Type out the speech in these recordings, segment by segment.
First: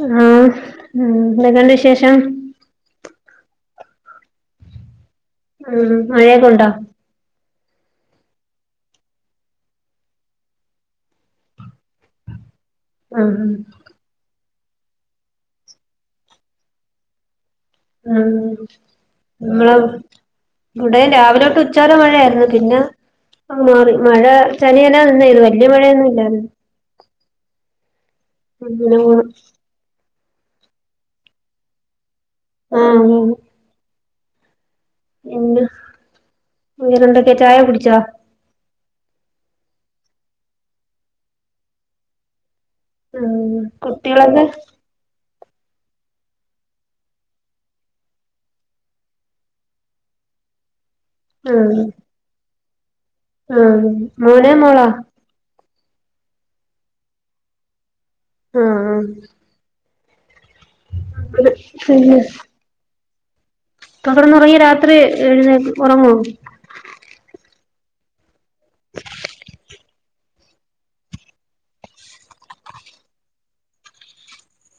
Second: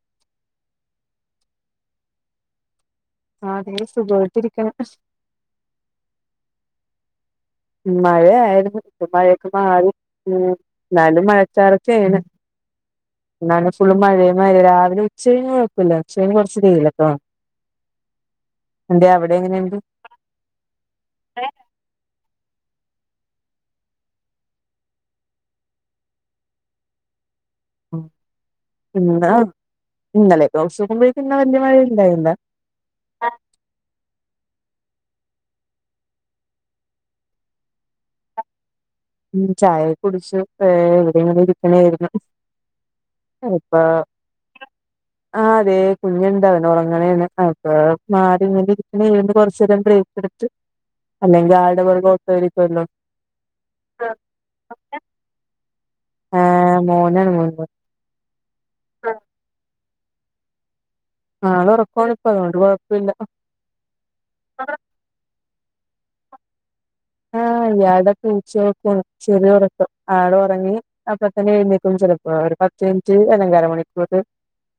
ആഹ് എന്തൊക്കെണ്ട് വിശേഷം ആഹ് അതെ സുഖോയിട്ടിരിക്കണ് ഉം മഴയൊക്കെണ്ടാ? മഴയായിരുന്നു ഇപ്പോ മഴയൊക്കെ മാറി ഉം ന്നാലും മഴച്ചാറൊച്ചേണ് ആഹ് ഇന്നാണ് ഫുള്ള് മഴയും പെയ്ത് രാവിലെ ഉച്ചഴിഞ്ഞ് കുഴപ്പില്ല ഉച്ചഴിഞ്ഞ് കൊറച്ച് വെയിലൊക്കെ ആഹ് എന്തേ അവിടെ ഇങ്ങളോ എങ്ങനെയുണ്ട് ഇവിടേം രാവിലെ തൊട്ട് ഉച്ച വരെ മഴയായിരുന്നു പിന്നെ ആഹ് മാറി മഴ ചനിയന നിന്നായിരുന്നു വല്യ മഴയൊന്നും ഇല്ലായിരുന്നു ഉം അങ്ങനെ പോണ് പിന്നെന്താ ഇന്നലെത്തോച്ച് നോക്കുമ്പോഴേക്കും ഇന്ന് വല്യ മഴയൊന്നുണ്ടായില്ല ആഹ് ഉം എണ്ട് രണ്ടൊക്കെ ചായ കുടിച്ചാ ഉം ചായെക്കുടിച്ചു ഏഹ് ഇവിടെങ്ങനെ ഇരിക്കണെർന്ന് ഉം കുട്ടികൾടെ ആഹ് അതെ കുഞ്ഞുണ്ടെ അവന്നുറങ്ങണേണ് അപ്പൊ മാറിങ്ങനെ ഇരിക്കണെന്ന് കൊറച്ചേരം ബ്രേക്കെടുത്ത് അല്ലെങ്കി ആൾടെ ആഹ് പൊറകെ ഓട്ടാരിക്കുവല്ലോ ആഹ് മോനോ? മോളാ? ആഹ് മോനാണ് [unintelligible] ആഹ് പിന്നെ ആളൊറക്കാണിപ്പോ അതോണ്ട് കുഴപ്പല്ല ഇപ്പോ കെടന്നൊറങ്ങിയാ രാത്രി എഴുന്നേക് ഉറങ്ങോ? ആഹ് ഇയാൾടെ പൂച്ചയൊറക്കാ ചെറിയോറക്കം ആളൊറങ്ങി അപ്പത്തന്നെ എഴുന്നേക്കും ചെലപ്പോ ഒരു പത്ത് മിനിറ്റ് അല്ലങ്കി അര മണിക്കൂറില്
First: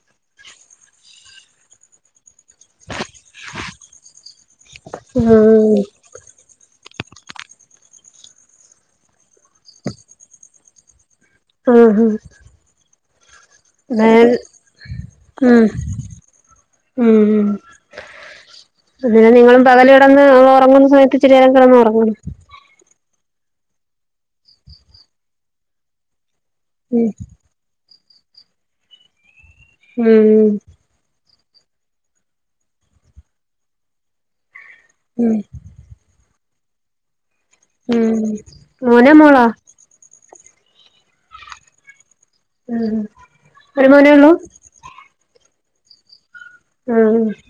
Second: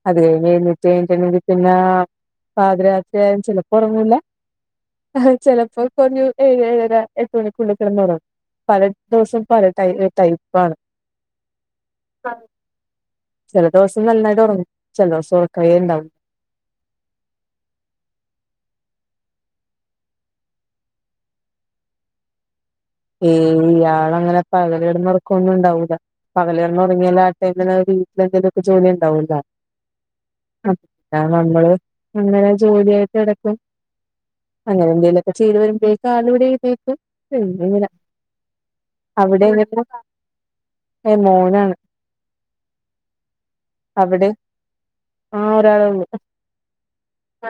അത് കഴിഞ്ഞെഴിഞ്ഞിട്ട് എഴുന്നേറ്റിന്നാ പിന്നാ പാതിരാത്രിയാലും ചിലപ്പോ ഉറങ്ങൂല്ല ആഹ് ചെലപ്പോക്കൊങ്ങും എഴേഴരാ എട്ട് മണിക്ക് വിളിക്കണന്താറിയോ പല ദിവസോം പല ടൈ ടൈപ്പാണ് ആഹ് ഹാ ചെല ദിവസം നന്നായിട്ട് ഉറങ്ങും ചെല ദിവസം ഉറക്കേണ്ടാവൂ ഉം ഉം അങ്ങെനെ നിങ്ങളും പകലെടന്ന് ഉറങ്ങുന്ന സമയത്ത് ഇച്ചിരിനേരം കിടന്നുറങ്ങണം ഏയ് ഇയാളങ്ങനെ പകലെടന്ന് ഒറക്കവൊന്നും ഉണ്ടാവുല പകല് കെടന്ന് ഉം ഒറങ്ങിയ രാ എങ്ങനായാലു രു [unintelligible] ജോലി ഉണ്ടാവല്ലോ ഉം അപ് നാ നമ്മള് അങ്ങനെ ജോലിയായിട്ട് എട്ക്കും അങ്ങനെ എന്തെലൊക്കെ ഉം ചെയ്ത് വരുമ്പോഴേക്ക് ആളിവിടെ എഴുന്നേക്കും പിന്നെങ്ങനെ ഉം മോനാ മോളാ അവിടെ എങ്ങനെ ഏഹ് മോനാണ് ഉം ഒരു അവിടെ മോനേള്ളൂ? ആഹ് ഒരാളേള്ളു. ആ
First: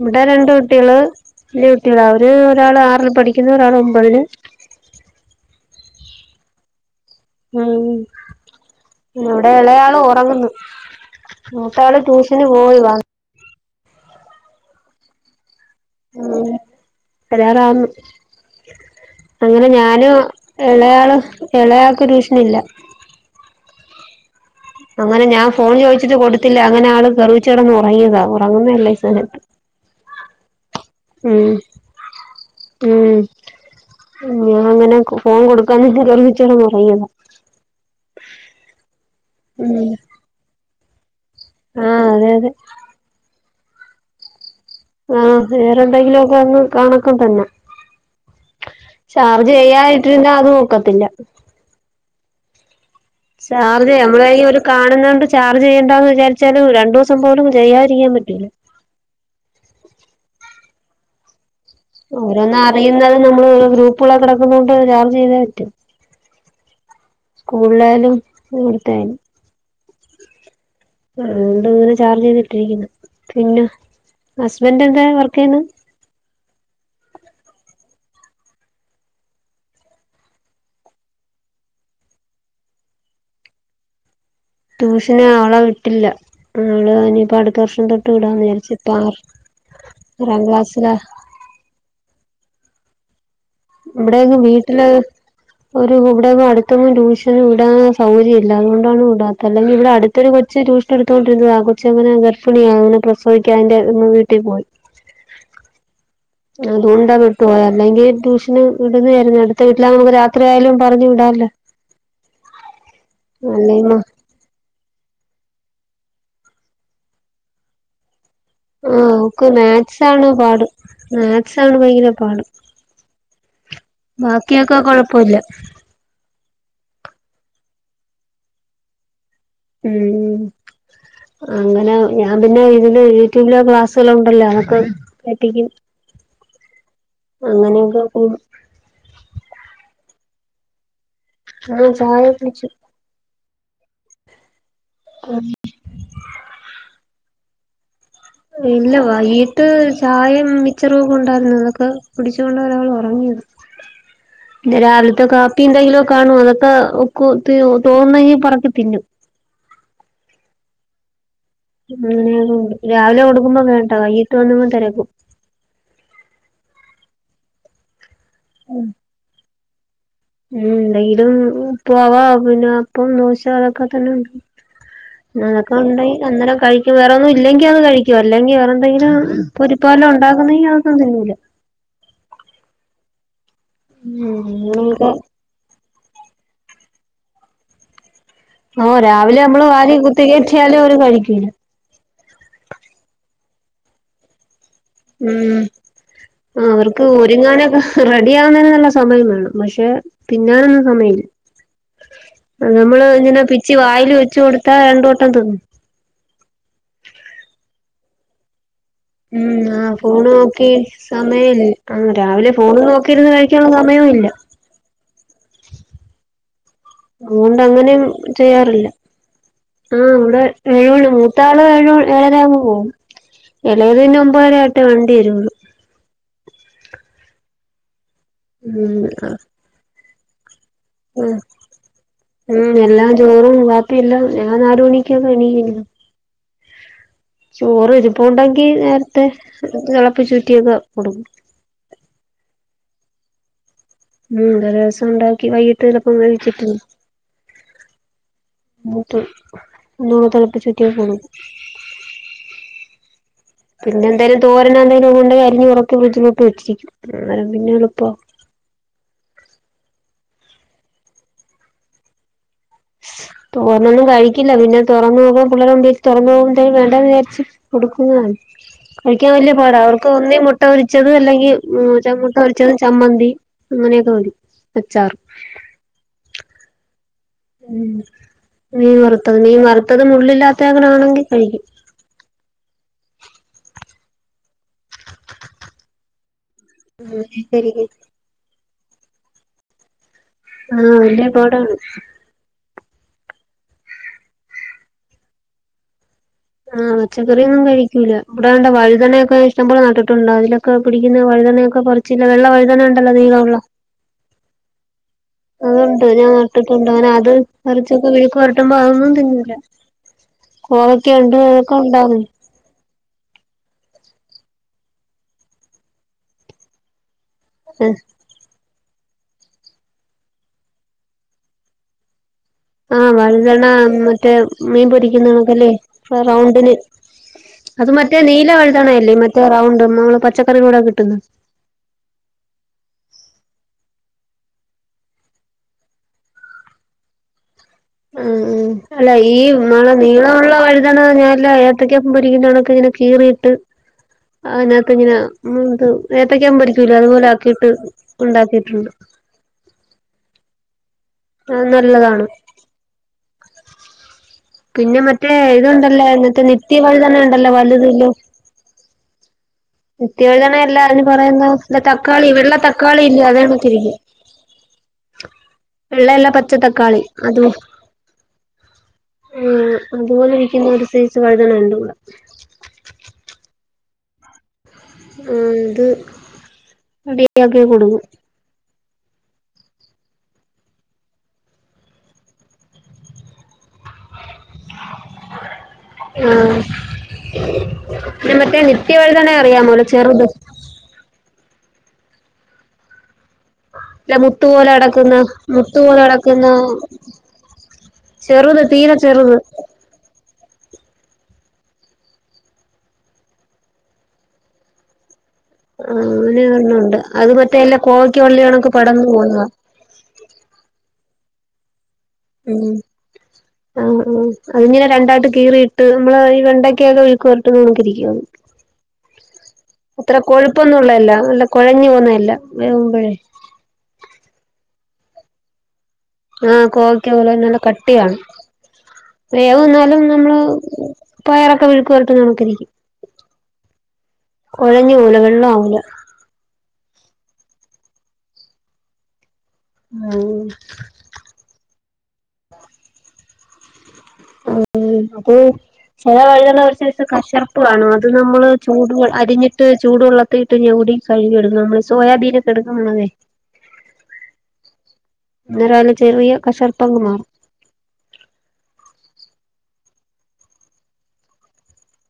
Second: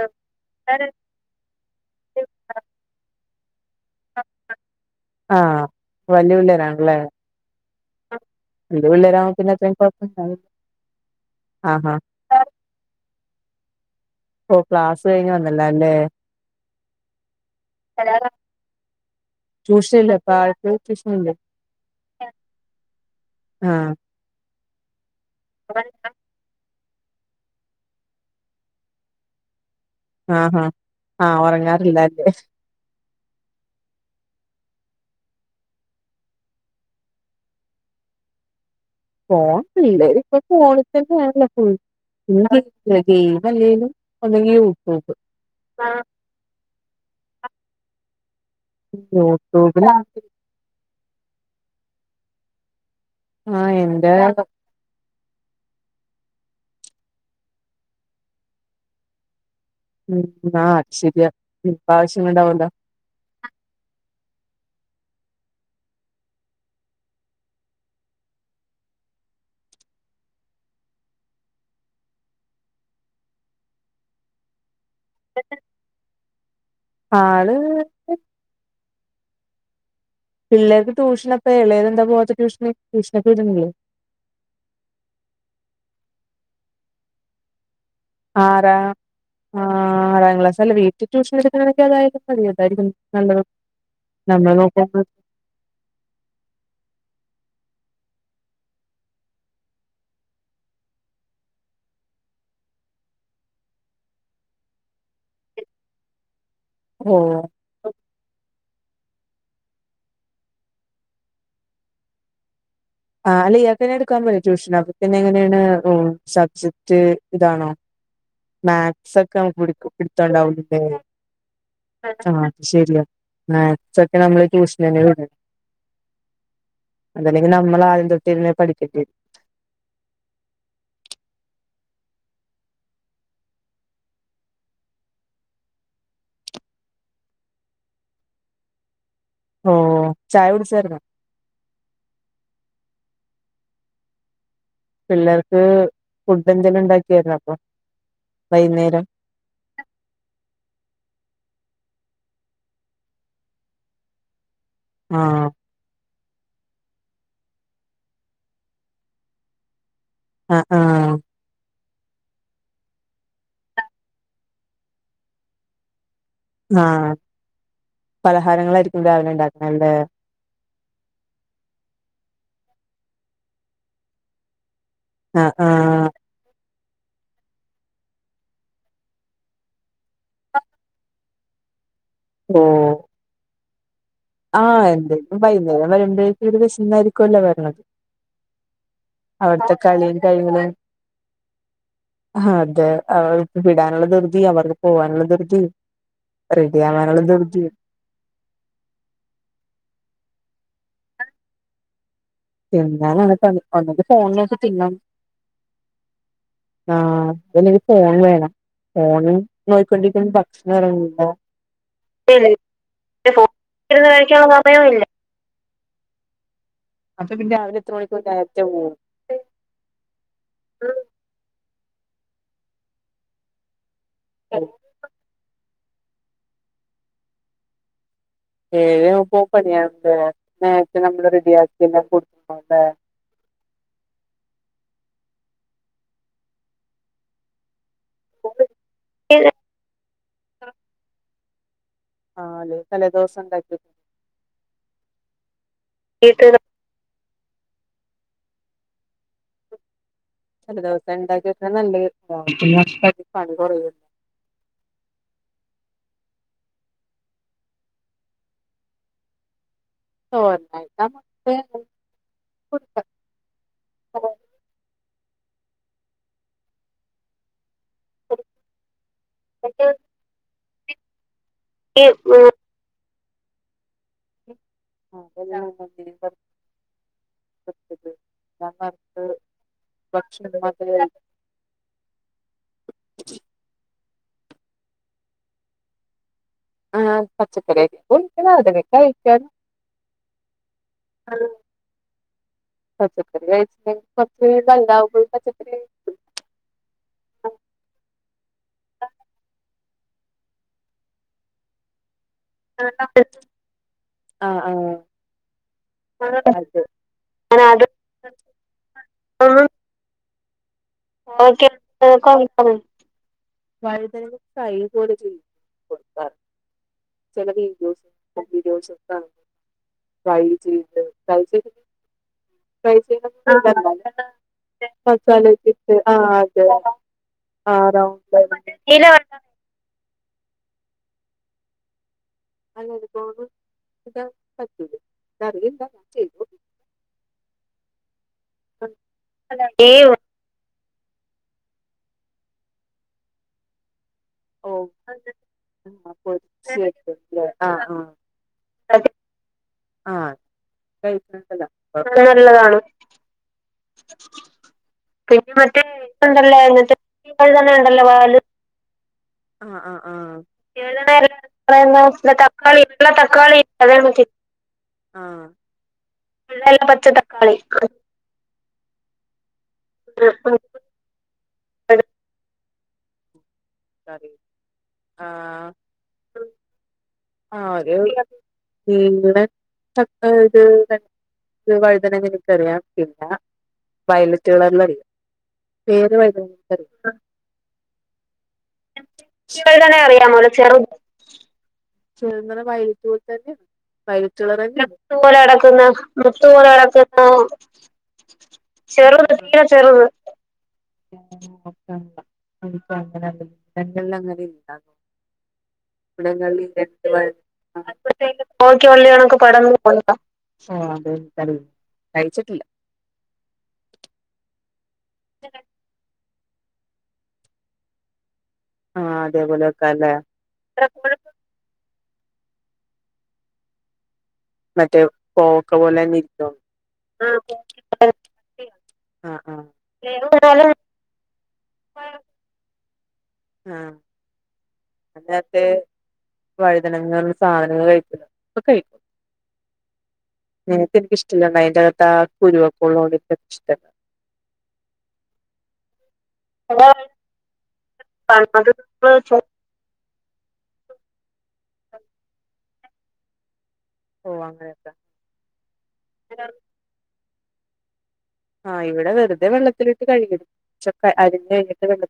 ബടെ രണ്ട് കുട്ടിയെള് വലിയ കുട്ടികള് അവര് ഒരാൾ ആറിൽ പഠിക്കുന്ന ഒരാൾ ഒമ്പത് തില് ആഹ് വല്ലിയപിള്ളാരാണല്ലേ? ഉം പിന്നെ ഇവിടെ അത്രയും ഇളയാള് കുഴപ്പണ്ടാവില്ല ഒറങ്ങുന്നു. ആഹാ മൂത്താള് ട്യൂഷന് പോയിവാ ഓഹ് ക്ലാസ് കഴിഞ്ഞ് വന്നില്ലാല്ലേ? വരാറാവുന്ന്- അങ്ങനെ ട്യൂഷൻ ഞാനു ഇല്ലേ ഇപ്പൊ ആൾക്ക് ട്യൂഷൻ ഇളയാള് ഇല്ലേ ഇളയാൾക്ക് ടൂഷനില്ല. ആഹ്. അങ്ങനെ ഞാൻ ഫോൺ ചോയ്ച്ചിട്ട് കൊടുത്തില്ല അങ്ങനെ ആള് കെറിയിച്ചെടന്ന് ഒറങ്ങിയതാ ഉറങ്ങുന്നതല്ലേ ഈ സമയത്ത്. ആഹാ ആഹ് ഉം ഒറങ്ങാറില്ലല്ലേ? ഉം ഞാൻ അങ്ങനെ ഫോൺ കൊടുക്കാഞ്ഞിട്ട് കെറിയിച്ചെടന്നഒറങ്ങിയത. ഫോൺ പിള്ളേരൊക്കെ ഇപ്പൊ ഫോണിൽതന്നേണല്ലൊ ഫുൾ ആഹ് അതെ അതെ ഗെയിമല്ലേലുംഅല്ലങ്കി യൂ ആഹ് വേറെന്തെങ്കിലുഒക്ക അങ്ങ് കാണക്കം തന്നെ- ചാർജ് യൂട്യൂബിലാണ് ചെയ്യായിട്ടിരിന്ന അതു ഒക്കത്തില്ല. ആഹ് ചാർജേ എന്റെ നമ്മടെ കൈയ്യൊരു കാണുന്നൊണ്ട് ചാർജ് ചെയ്യേണ്ടാന്ന് വിചാരിച്ചലും രണ്ടുസം പോലും ചെയ്യാതിരിക്കാൻ പറ്റൂല്ല. ഉം അത് ശരിയ. ഓരോന്നും അറിയുന്നതും നമ്മള് ഗ്രൂപ്പുള്ളൊക്കെ കെടക്കുന്നൊണ്ട് ചാർജ് ചെയ്തേ പറ്റു. സ്കൂളായാലും എവിട്ത്തായാലും- അതുകൊണ്ട് ഇങ്ങനെ ചാർജ് ചെയ്തിട്ടിരിക്കുന്നു പിന്നെ ഹസ്ബൻഡ് എന്താ വർക്കെയ്യുന്നു. ആള്- പിള്ളേർക്ക് ട്യൂഷൻപ്പ ഇളയതന്താ പോവാത്തെ ട്യൂഷന് ട്യൂഷന ക്കെ വിട്നില്ലേ? ട്യൂഷന് ആവളാ വിട്ടില്ല ആള് ഇനിപ്പൊ അടുത്ത വർഷം തൊ ആരാ ആഹ് ആറാം ക്ലാസ് അല്ലേ വീട്ടിൽ ട്യൂഷൻ ട്ത് [unintelligible] അതായും മതി അതായിരിക്കും നല്ലത്. ബടെങ്ങും നമ്മൾ വീട്ടില് നോക്കുമ്പോ ഒരു ഇവിടെ അടുത്തൊന്നും ട്യൂഷന് വിടാൻ സൗകര്യല്ല അതോണ്ടാണ് വിടാത്തെ അല്ലെങ്കിൽ ഇവിടെ അടു തോരു കൊച്ച് ട്യൂഷൻ ട്തോണ്ടിരുന്നത ആ കൊച്ച അങ്ങനെ ഗർഫണിയ അങ്ങനെ പ്രസൊയിക്കാന് അതിന്റെ വീട്ടിൽ പോയി. അതൂണ്ടാ ഓഹ് വിട്ട് പോയത്- അല്ലെങ്കി ട്യൂഷന് വിടുന്നതായിരുന്നു അടുത്ത വീട്ടില നമുക്ക് രാത്രിയാലും പറഞ്ഞ് വിടാല്ലോ- [inaudible] ആഹ് അല്ലേ ഇയാക്കെന്നെ അല്ലേമ്മ എടുക്കാൻ പോയാ ട്യൂഷൻ അപ്പൊ പിന്നെ എങ്ങനെയാണ് സബ്ജെക്ട് ഇതാണോ? ആഹ് മാക്സ് ക്കെ ഓക്ക് പിടിക്കും മാത്സ് ആണ് പാട് പിടുത്തവുണ്ടാവുലല്ലേ മാത്സ് ആണ് ഭയങ്കര ആ പാട് അത് ശരിയ- മാത്‍സക്കെ നമ്മള ബാക്കിയൊക്കെ ട്യൂഷനെന്നേ വിട കൊഴപ്പല്ല അതല്ലെങ്കി നമ്മള് ആദ്യം തൊട്ടേ രിന്നേ പഠിക്കേ ഉം. അങ്ങനെ ഞാൻ പിന്നെ ഇതില് യൂട്യൂബിലെ ക്ലാസ്സുകള ഉണ്ടല്ലോ അതൊക്കെ പറ്റിക്കും. അങ്ങനെയൊക്കെ കൂടും ഓഹ് ചായകുടിചേർന്നൊ? അഹ് ചായ കുടിച്ചു. പിള്ളേർക്ക് ഫുഡ് എന്തെങ്കിലും ഉണ്ടാക്കിയായിരുന്നൊ ഇപ്പം. ഇല്ല വായി ട്ട് ചായേം മിച്ചറുവക്കെ ഉണ്ടാർന്നു അതൊക്കെ കുടിച്ചൊണ്ടരാൾ ഒറങ്ങിയത പിനെ രാവിലത്തെ ആഹ് കാപ്പി എന്തെങ്കിലും കാണോ അതൊക്കെ ഒക്കു തോന്നുന്നെങ്കി പർക്കി തിന്നു- അഹ് ആ അങ്ങനെണ്ട് രാവിലെ കൊടുക്കുമ്പോ വേണ്ട വയ്യിട്ട് വന്നങ്ങ് തെരക്കും. ആഹ് പലഹാരങ്ങളായിരിക്കും രാവിലെ ഉണ്ടാക്കാല്ലേ ഉം എന്തെങ്കിലും പോവാ പിന്നെ അപ്പം ദോശൊക്കെ തന്നെ ഉണ്ട് ആഹ് അതൊക്കെ ആഹ് ഉണ്ടങ്കി അന്നേരം കഴിക്ക വേറെ ഒന്നും ഇല്ലങ്കി അത് കഴിക്കും ഇല്ലെങ്കി വേറെ എന്തെങ്കിലും പൊരിയൊക്കെ ഉണ്ടാക്കുന്നതെങ്കി അതൊന്നും തിന്നില്ല ഓ ഉം ആഹ് അങ്ങനെയൊക്കെ എന്തായാലും വൈകുന്നേരം വരുമ്പോഴേക്ക് വിശന്നായിരിക്കുല്ലോ വരണത് ആഹ് രാവിലെ നമ്മള് അവിടുത്തെ വാ കളിയും കുത്തി കാര്യങ്ങളും കയറ്റിയാലും അവര് കഴിക്കൂല ആഹ് അതെ അവർക്ക് വിടാനുള്ള ദൃതി അവർ പോവാനുള്ള ഉം ദൃതി ആ റെഡി അവർക്ക് ആവാനുള്ള ദൃതി ഒരുങ്ങാനൊക്കെ റെഡി ആവുന്നതിന് നല്ല സമയം വേണം പക്ഷെ തിന്നാനൊന്നും സമയമില്ല ആഹ് നമ്മള് തിന്നാനാണ് ഇങ്ങനെ പണി പിച്ചി ഒന്നെങ്കി വായില് ഫോൺ വെച്ചു നോക്കി കൊടുത്താ തിന്നാൻ രണ്ടോട്ടം തിന്നും ആഹ് ഇപ്പൊ എല്ലാർക്കും ഫോൺ വേണം ഫോണ് ഉം ആഹ് ഫോണ് നോയിക്കൊണ്ടിരിക്കുമ്പോ നോക്കി ഭക്ഷണം എറങ്ങൂല സമയല്ല ആഹ് രാവിലെ ഇല്ല ഫോണ് നോക്കിയിരുന്ന് കഴി ഴിക്കാള്ള സമയവും ഇല്ല ഇപ്പഴും ഇല്ല അപ്പൊ പിന്നെ രാവിലെ എത്ര അതോണ്ടങ്ങനെയും മണിക്കൂർ നേരത്തെ ചെയ്യാറില്ല പോവും ആഹ് ഇവിടെ ഏഴ് മണി മൂത്താള് ഏഴ് ഏഴരയാകുമ്പോ പോവും ഇളയത് പിന്നെ ഒമ്പതര ആയിട്ടെ വണ്ടി വരുള്ളൂ ഉം ആ ഏഴാവുമ്പോ പണിണ്ട് നേരത്തെ നമ്മള് റെഡിയാക്കിയെല്ലാം ഉം കൊടുക്കണ്ടെ എല്ലാം ചോറും വാപ്പിയെല്ലാം ഞാൻ നാല് മണിക്ക് എണീക്കല്ലോ ചോറ് ഇരുപ്പോണ്ടെങ്കി നേരത്തെ തിളപ്പിച്ചൂറ്റിയൊക്കെ കൊടുക്കും ആഹ് അല്ലെ തലേ ദിവസം ഉണ്ടാക്കി ഉം തലേ ദിവസം ഉണ്ടാക്കി വൈകിട്ട് ചിലപ്പം കഴിച്ചിട്ട് [unintelligible] ഒന്നാമത് ചെല ദിവസം ഉണ്ടാക്കി വെക്കാൻ നല്ല രസാ പിന്നെ എന്തേലും തോരനൊ എന്തങ്കും കൊണ്ട് അരിഞ് ഇറക്കി ഫ്രിഡ്ജ്ലോട്ട് വെച്ചിരിക്കും അപ്പം പിന്നെ എളുപ്പ തോര കൊടുക്ക തോരെന്നൊന്നും കഴിക്കില്ല പിന്നെ തുറന്നു പോവുമ്പം പിള്ളേർ എന്തേലും തുറന്ന് നോക്കുമ്പോ വേണ്ടേന്ന് വിചാരിച്ച് കൊടുക്കുന്നതാണ് കഴിക്കാൻ വലിയ പാട അവർക്ക് ഒന്നേ മുട്ട പൊരിച്ചത് അല്ലെങ്കിൽ ഉം ഈ ചമ്മ മുട്ട ആഹ് പൊരിച്ചത് ചമ്മന്തി അങ്ങനെയൊക്കെ മതി അച്ച [unintelligible] ഉം കിട്ടത് മീൻ ഞങ്ങൾക്ക് വറുത്തത് മീൻ വറുത്തത് ഭക്ഷണം മുള്ളില്ലാത്ത അത് ആണെങ്കിൽ കഴിക്കും ആഹ് അങ്ങനെയൊക്കെ പച്ചക്കറി ഇരിക്കും ഒക്കന്നെ അതൊക്കെ കഴിച്ച ആഹ് നല്ല പാടാണ് പച്ചക്കറി കയിച്ചിലങ്കി [unintelligible] ബലുതാമ്പഴും പച്ചക്കറി ആഹ് പച്ചക്കറിയൊന്നും കഴിക്കൂല ഇവിടെ ആണെ വഴുതനയൊക്കെ ഇഷ്ടം പോലെ നട്ടിട്ടുണ്ട് അതിലൊക്കെ പിടിക്കുന്ന വഴുതനയൊക്കെ ചില വെള്ള വഴുതന ഉണ്ടല്ലോ [unintelligible] നീളമുള്ള അഹ് ആഹ് അതൊണ്ട് ഞാൻ അതെ നട്ടിട്ടുണ്ട് അവന് അത് പറിച്ചൊക്കെ മെഴുക്ക് വരട്ടുമ്പോ അതൊന്നും തിന്നില്ല കൊവക്ക ഉണ്ട് ഏതൊക്കെ ഉണ്ടാവ [unintelligible] വഴുതന കൈകുക കൂടെ ചെയ്യാതെ കൊടുക്കാറ് ചില വീഡിയോസ് ഒക്കെ ഫ്രൈ ചെയ്ത് [unintelligible] ഫ്രൈ ആഹ് വഴുതന ചെയ്യണംന്നില്ല എന്നാലും മറ്റേ മീൻ പൊരിക്കുന്നൊക്കല്ലേ മസാലയൊക്കെ ഇട്ട് ആഹ് അതെ റൗണ്ടിന് ആഹ് അത് മറ്റേ റൗണ്ട് നീല വഴുതന അല്ലേ റൗണ്ട് നമ്മൾ പച്ചക്കറി കൂടെ കിട്ടുന്നു അല്ലനക്കും തിന്നാൻ പറ്റൂലെ എനിക്കറിയില്ല [unintelligible] ആഹ് ഉം അല്ല ഈ വഴു ഏയ് നീ ളള്ള വഴുതന ഞാനെല്ലാ ഏത്തയ്ക്ക പൊരിക്കുമ്പഴൊക്കെ ഇങ്ങനെ കീറിയിട്ട് ഓ അതിനകത്ത് ഇങ്ങെനെ ഇത് ആഹ് ഏത്തയ്ക്കാം പൊരിക്കൂലെ അതുപോലെ പൊരിച്ചെടുക്കല്ലേ ആക്കീട്ട് ആഹ് ഉണ്ടാക്കിട്ടുണ്ട് ആഹ് ആഹ് അത് ക നല്ലതാണ് [unintelligible] താണ് പിന്നെ മറ്റേ പിന്നെ മറ്റേ ഇതുണ്ടല്ലോ മറ്റേ ത്ണ്ടല്ലേ [unintelligible] നിത്യവഴുതന ഉണ്ടല്ലോ തന്നെണ്ടല്ലോ വാല് ആഹ് ആഹ് നിത്യവഴ്ദനയല്ലാ അതിന് ആഹ് പറയ്ന്നേ പറയുന്ന തക്കാളി വെള്ള തക്കാളി ഉള്ള ഇല്ലേ അതേ തക്കാളി കണക്കിരിക്കും അതാണ് ആഹ് വെള്ളയല്ല പച്ച വെള്ള തക്കാളി പച്ച അത് തക്കാളി ആഹ് അതുപോലെ ഇരിയ്ക്ക്ന്ന ഒരു സെയ്സ് വഴ്തനണ്ട് വ്ടെ [unintelligible] ഉം ആഹ് ത് അതി ആഹ് ഒരു ഉം ബ്ടെ ത [unintelligible] വഴ്തനങ്ങ എനിക്കറിയാം പിന്നാ വയലറ്റ് കളർല് അറിയാം പേര് വയ്ത [unintelligible] ആ മറ്റേ നിത്യവഴ്തന അറിയാമോ നെ ചെറ്ത് ചേന്നല വയ്റ്റു ഇല്ല വൈലറ്റ് മുത്ത് കളറ് പോലെ കിടക്കുന്ന ത്ത് പോലെ മുത്ത് കെടെക്കുന്നെ പോലെ മുത്ത് പോലെ കെടെക്കുന്നാ ചെറ്ത് തീരെ ചെറ്ത് ചെറ്ത് ഒക്കെ [unintelligible] അങ്ങെനെ ഇണ്ടാ ആഹ് അങ്ങനെ ഒരെണ്ണാെണ്ട് വയ അത് മറ്റേ എല്ല കോവക്ക വള്ളി കണക്ക് പടർന്ന് കോഴിക്കവള്ളി പോവ്ന്നതാ [unintelligible] ഓഹ് അതെ തടി ഉം ആഹ് ആഹ് അത്ങ്ങെനെ രണ്ടായിട്ട് കീറിയിട്ട് നമ്മള് ഈ വെണ്ടെയ് ക്കെയൊക്കെ മെഴ്ക്ക് പരട്ട്ന്ന കണെക്കിരിക്കും അത് ആഹ് അതേപോലെ വെക്കാല്ലേ അത്ര കൊഴ്പ്പൊന്നുംള്ളെല്ലാ നല്ല കൊഴെഞ്ഞ് പോവ്ന്നെയല്ലാ വേവുമ്പഴേ മറ്റേ കോവക്ക പോലെ മി ആഹ് കോവെയ്ക്ക പോലെ നല്ല കട്ടിയാണ് ആഹ് ആഹ് വേവെന്നാലും നമ്മള് വേവ് നല്ല പയറൊക്കെ മെഴ്ക്ക് വര്ട്ട്ന്ന കണെക്കിരിക്കും ആഹ് കാെഴെഞ്ഞ് പോവുല വെള്ളം ആവൂലാ വഴ്തനങ്ങർഞ്ഞ സാധനങ്ങൾ കഴിക്കൂലാ ഇപ്പ കഴിക്കും ഉം നേര്ത്തെനിക്ക്ഷ് [unintelligible] അയ്ന്റകത്താ കുരുവാെക്കള്ളാേണ്ട് ആഹ് അത് ചെല വഴ്തന ഒര് സെയ്സ് കഷർപ്പ് കാണും അ അത് നമ്മള് ചൂടു അരിഞ്ഞി ട്ട് ചൂടു വെള്ളത്തീട്ട് ഞവ്ടി കഴ്കി എട്ക്കും നമ്മള് സോയാബീനാെക്കെ എട്ക്ക്ന്ന കണെക്കെ ഓഹ് അങ്ങെനെ അന്നേരം അയ്ലെ ചെറിയ കഷർപ്പങ്ങ് മാറും ആഹ് ഇവിടെ വെറ്തെ വെള്ളത്തിലിട്ട് കഴ്കിടും ക്ഷാെക്കെ അരിഞ്ഞ് കയ്ഞ്ഞിട്ട് വെള്ള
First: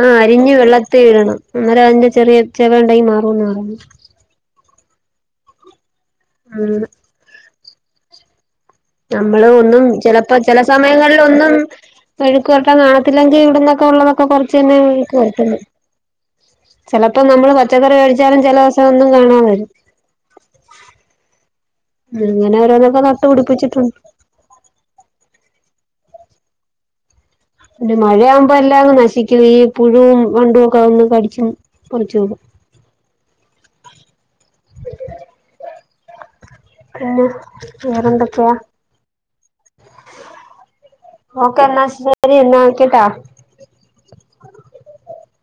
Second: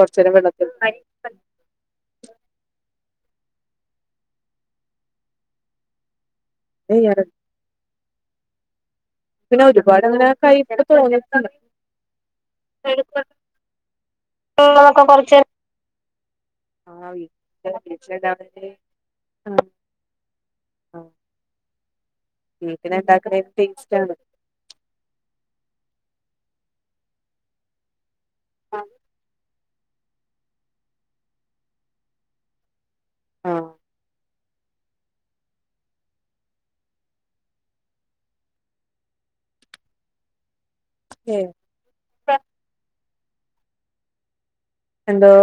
ആഹ് അരിഞ്ഞ് വെള്ളെത്തീടെണം അന്നേരം അതിന്റെ ചെറിയ ചെവ ഉണ്ടെങ്കി മാറൂന്നാ പറയ്ന്നേ ആഹ് [unintelligible] നമ്മള് പിന്നെ ഒന്നും ഒരുപാട് അങ്ങനെ ചെലെപ്പാ ചെലെ കയ്പ്പ് തോന്നിട്ടില്ല സമയങ്ങൾലൊന്നും മെഴ്ക്ക് പരട്ടാനാകത്തില്ലെങ്കി ഇവിടുന്നൊക്കെ ഉള്ളാെതൊക്കെ പറിച്ച് തന്നെ മെഴ്ക്ക് കൊറച്ച് പരട്ട്ന്നെ ആഹ് ചെലപ്പം നമ്മള് വീട്ടില് പച്ചക്കറി വേടിച്ചാലും ചെലാേസം ഒന്നും കാണാതെ വെരും അഹ് ഉം ഇങ്ങെനെ ഓരോന്നൊക്കെ ടേസ്റ്റ് നട്ട്പിടിപ്പിച്ചിട്ടുണ്ട് ആണ് പിന്നെ മഴയാവുമ്പോ എല്ലാം അങ്ങ് നശിക്കും ഈ പുഴുവും വണ്ടും ഒക്കെ ഒന്ന് കടിച്ചും കുറച്ചു ആഹ് പിന്നെ വേറെന്തൊക്കെയാ ഓക്കെ എന്നാ ശെരി എന്നാ വെക്കെട്ടാ എന്തോ